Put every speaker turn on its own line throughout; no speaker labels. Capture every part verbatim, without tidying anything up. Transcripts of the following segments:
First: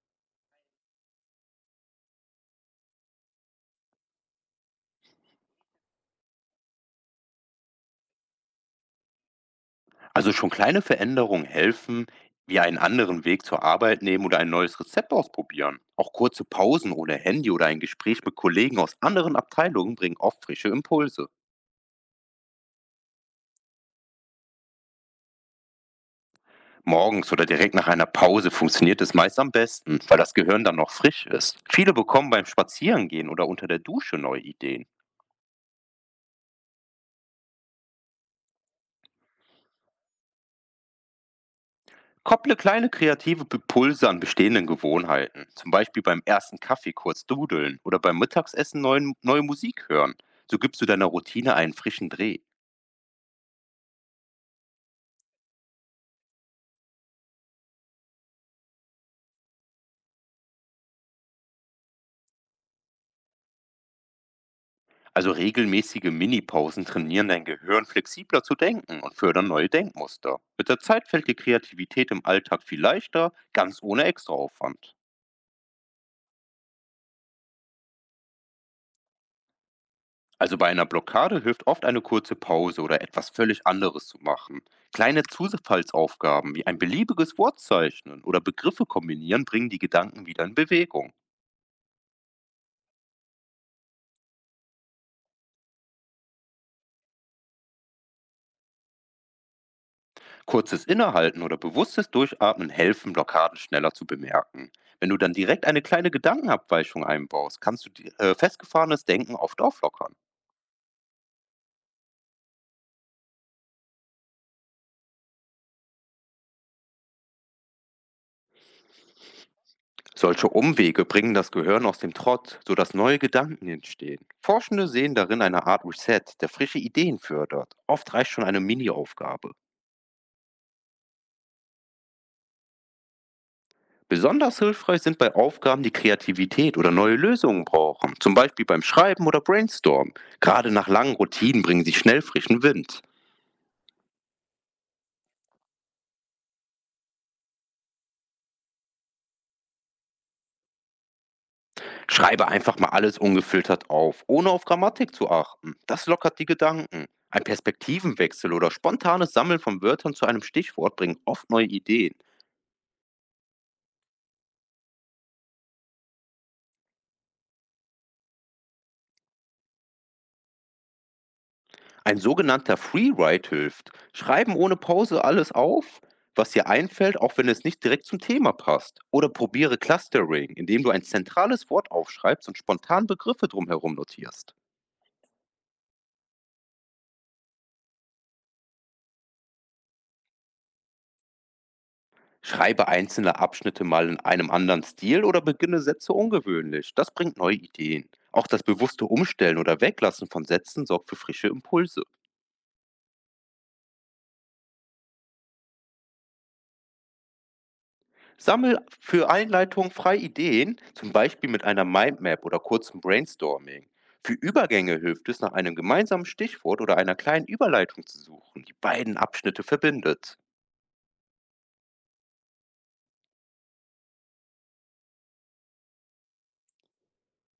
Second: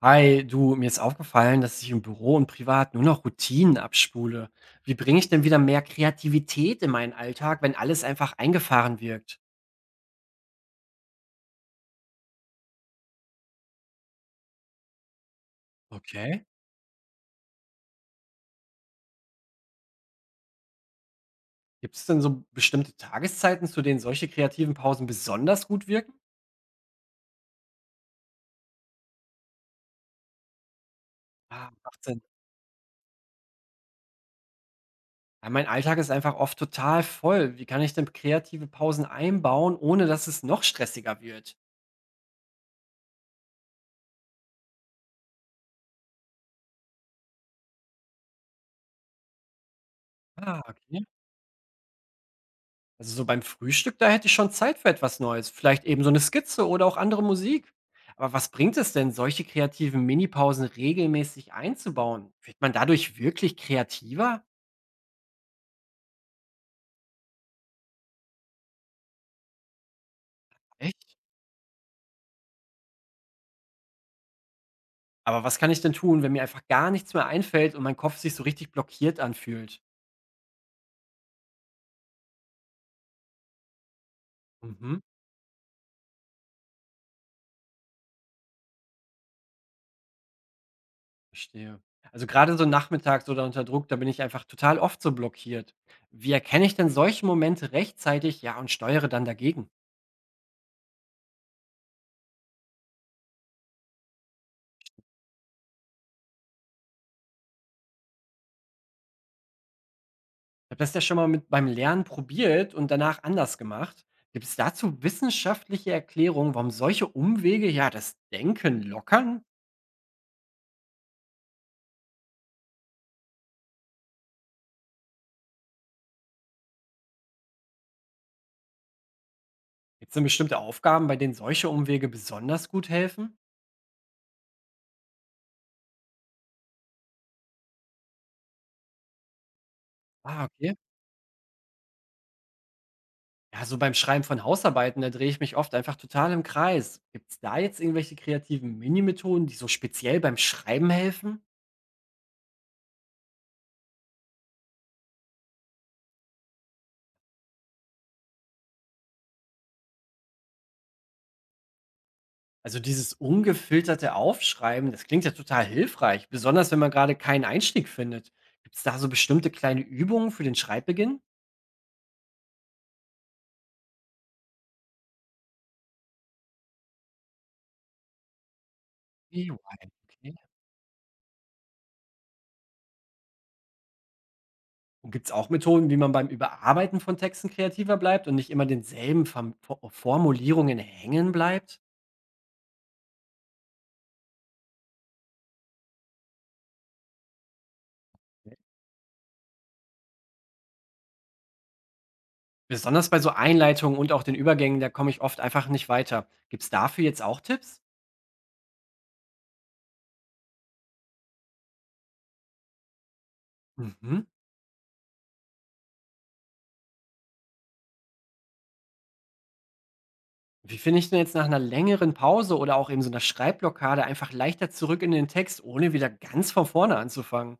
Hi, du, mir ist aufgefallen, dass ich im Büro und privat nur noch Routinen abspule. Wie bringe ich denn wieder mehr Kreativität in meinen Alltag, wenn alles einfach eingefahren wirkt?
Also schon kleine Veränderungen helfen, wie einen anderen Weg zur Arbeit nehmen oder ein neues Rezept ausprobieren. Auch kurze
Okay.
Pausen ohne Handy oder ein Gespräch mit Kollegen aus anderen Abteilungen bringen oft frische Impulse.
Gibt es denn so bestimmte Tageszeiten, zu denen solche kreativen Pausen besonders gut wirken?
Morgens oder direkt nach einer Pause funktioniert es meist am besten, weil das Gehirn dann noch frisch ist.
Ah,
Viele
macht Sinn.
bekommen beim Spazierengehen oder unter der Dusche neue Ideen.
Ja, mein Alltag ist einfach oft total voll. Wie kann ich denn kreative Pausen einbauen, ohne dass es noch stressiger wird?
Kopple kleine kreative Impulse an bestehenden Gewohnheiten, zum Beispiel beim ersten Kaffee kurz dudeln oder beim Mittagsessen neuen, neue Musik hören. So
Ah,
gibst du
okay.
deiner Routine einen frischen Dreh.
Also so beim Frühstück, da hätte ich schon Zeit für etwas Neues. Vielleicht eben so eine Skizze oder auch andere Musik. Aber was bringt es denn, solche kreativen Minipausen regelmäßig einzubauen? Wird man dadurch wirklich kreativer?
Also regelmäßige Minipausen trainieren dein Gehirn flexibler zu denken und fördern neue Denkmuster. Mit der Zeit
Echt?
fällt die Kreativität im Alltag viel leichter, ganz ohne Extraaufwand.
Aber was kann ich denn tun, wenn mir einfach gar nichts mehr einfällt und mein Kopf sich so richtig blockiert anfühlt?
Also bei einer Blockade hilft oft eine kurze Pause oder etwas völlig anderes zu machen.
Mhm,
Kleine Zufallsaufgaben wie ein beliebiges Wort zeichnen oder Begriffe kombinieren bringen die Gedanken wieder in Bewegung.
verstehe. Also gerade so nachmittags oder unter Druck, da bin ich einfach total oft so blockiert. Wie erkenne ich denn solche Momente rechtzeitig, ja, und steuere dann dagegen?
Kurzes Innehalten oder bewusstes Durchatmen helfen, Blockaden schneller zu bemerken. Wenn du dann direkt eine kleine Gedankenabweichung einbaust, kannst du die, äh, festgefahrenes Denken oft auflockern.
Ich habe das ja schon mal mit beim Lernen probiert und danach anders gemacht. Gibt es dazu wissenschaftliche Erklärungen, warum solche Umwege ja das Denken lockern?
Solche Umwege bringen das Gehirn aus dem Trott, sodass neue Gedanken entstehen. Forschende sehen darin eine Art Reset, der frische Ideen fördert. Oft reicht schon eine Mini-Aufgabe.
Gibt es denn bestimmte Aufgaben, bei denen solche Umwege besonders gut helfen?
Besonders hilfreich sind bei Aufgaben, die Kreativität oder neue Lösungen brauchen, zum Beispiel beim Schreiben oder Brainstormen.
Ah,
Gerade
okay.
nach langen Routinen bringen sie schnell frischen Wind.
Ja, so beim Schreiben von Hausarbeiten, da drehe ich mich oft einfach total im Kreis. Gibt es da jetzt irgendwelche kreativen Mini-Methoden, die so speziell beim Schreiben helfen?
Schreibe einfach mal alles ungefiltert auf, ohne auf Grammatik zu achten. Das lockert die Gedanken. Ein Perspektivenwechsel oder spontanes Sammeln von Wörtern zu einem Stichwort bringen oft neue Ideen.
Also dieses ungefilterte Aufschreiben, das klingt ja total hilfreich, besonders wenn man gerade keinen Einstieg findet. Gibt es da so bestimmte kleine Übungen für den Schreibbeginn?
Ein sogenannter Freeride hilft. Schreiben ohne Pause alles auf, was dir einfällt, auch wenn es nicht direkt zum Thema passt. Oder
Ey,
probiere
okay.
Clustering, indem du ein zentrales Wort aufschreibst und spontan Begriffe drumherum notierst.
Und gibt es auch Methoden, wie man beim Überarbeiten von Texten kreativer bleibt und nicht immer denselben Fam- Fo- Formulierungen hängen bleibt?
Schreibe einzelne Abschnitte mal in einem anderen Stil oder beginne Sätze ungewöhnlich. Das bringt neue Ideen. Auch das bewusste Umstellen oder Weglassen von Sätzen sorgt für frische Impulse.
Besonders bei so Einleitungen und auch den Übergängen, da komme ich oft einfach nicht weiter. Gibt es dafür jetzt auch Tipps?
Sammel für Einleitungen frei Ideen, zum Beispiel mit einer Mindmap oder kurzem Brainstorming.
Mhm.
Für Übergänge hilft es, nach einem gemeinsamen Stichwort oder einer kleinen Überleitung zu suchen, die beiden Abschnitte verbindet.
Wie finde ich denn jetzt nach einer längeren Pause oder auch eben so einer Schreibblockade einfach leichter zurück in den Text, ohne wieder ganz von vorne anzufangen?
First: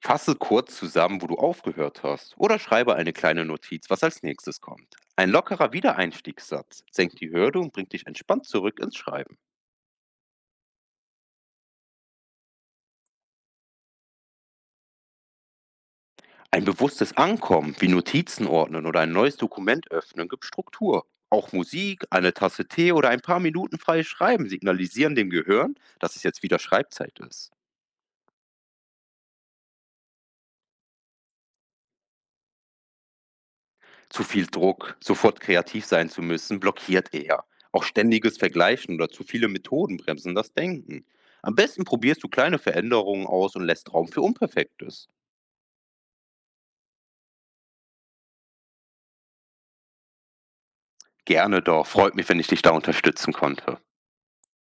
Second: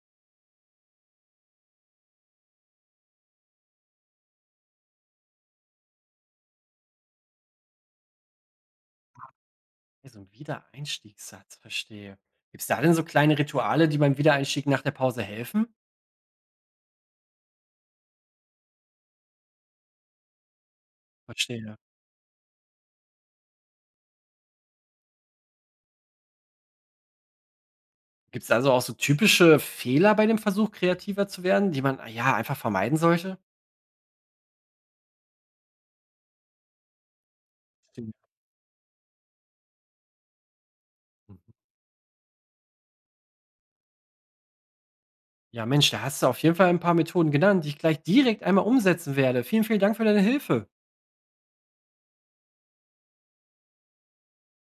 Fasse kurz zusammen, wo du aufgehört hast, oder schreibe eine kleine Notiz, was als nächstes kommt. Ein lockerer Wiedereinstiegssatz senkt die Hürde und bringt dich entspannt zurück ins Schreiben.
Ja, so 'n Wiedereinstiegssatz, verstehe. Gibt es da denn so kleine Rituale, die beim Wiedereinstieg nach der Pause helfen?
Ein bewusstes Ankommen, wie Notizen ordnen oder ein neues Dokument öffnen, gibt Struktur. Auch
Verstehe.
Musik, eine Tasse Tee oder ein paar Minuten freies Schreiben signalisieren dem Gehirn, dass es jetzt wieder Schreibzeit ist.
Gibt es also auch so typische Fehler bei dem Versuch, kreativer zu werden, die man, ah ja, einfach vermeiden sollte?
Zu viel Druck, sofort kreativ sein zu müssen, blockiert eher. Auch
Verstehe.
ständiges Vergleichen oder zu viele Methoden bremsen das Denken.
Mhm.
Am besten probierst du kleine Veränderungen aus und lässt Raum für Unperfektes.
Ja, Mensch, da hast du auf jeden Fall ein paar Methoden genannt, die ich gleich direkt einmal umsetzen werde. Vielen, vielen Dank für deine Hilfe.
Gerne doch, freut mich, wenn ich dich da unterstützen konnte.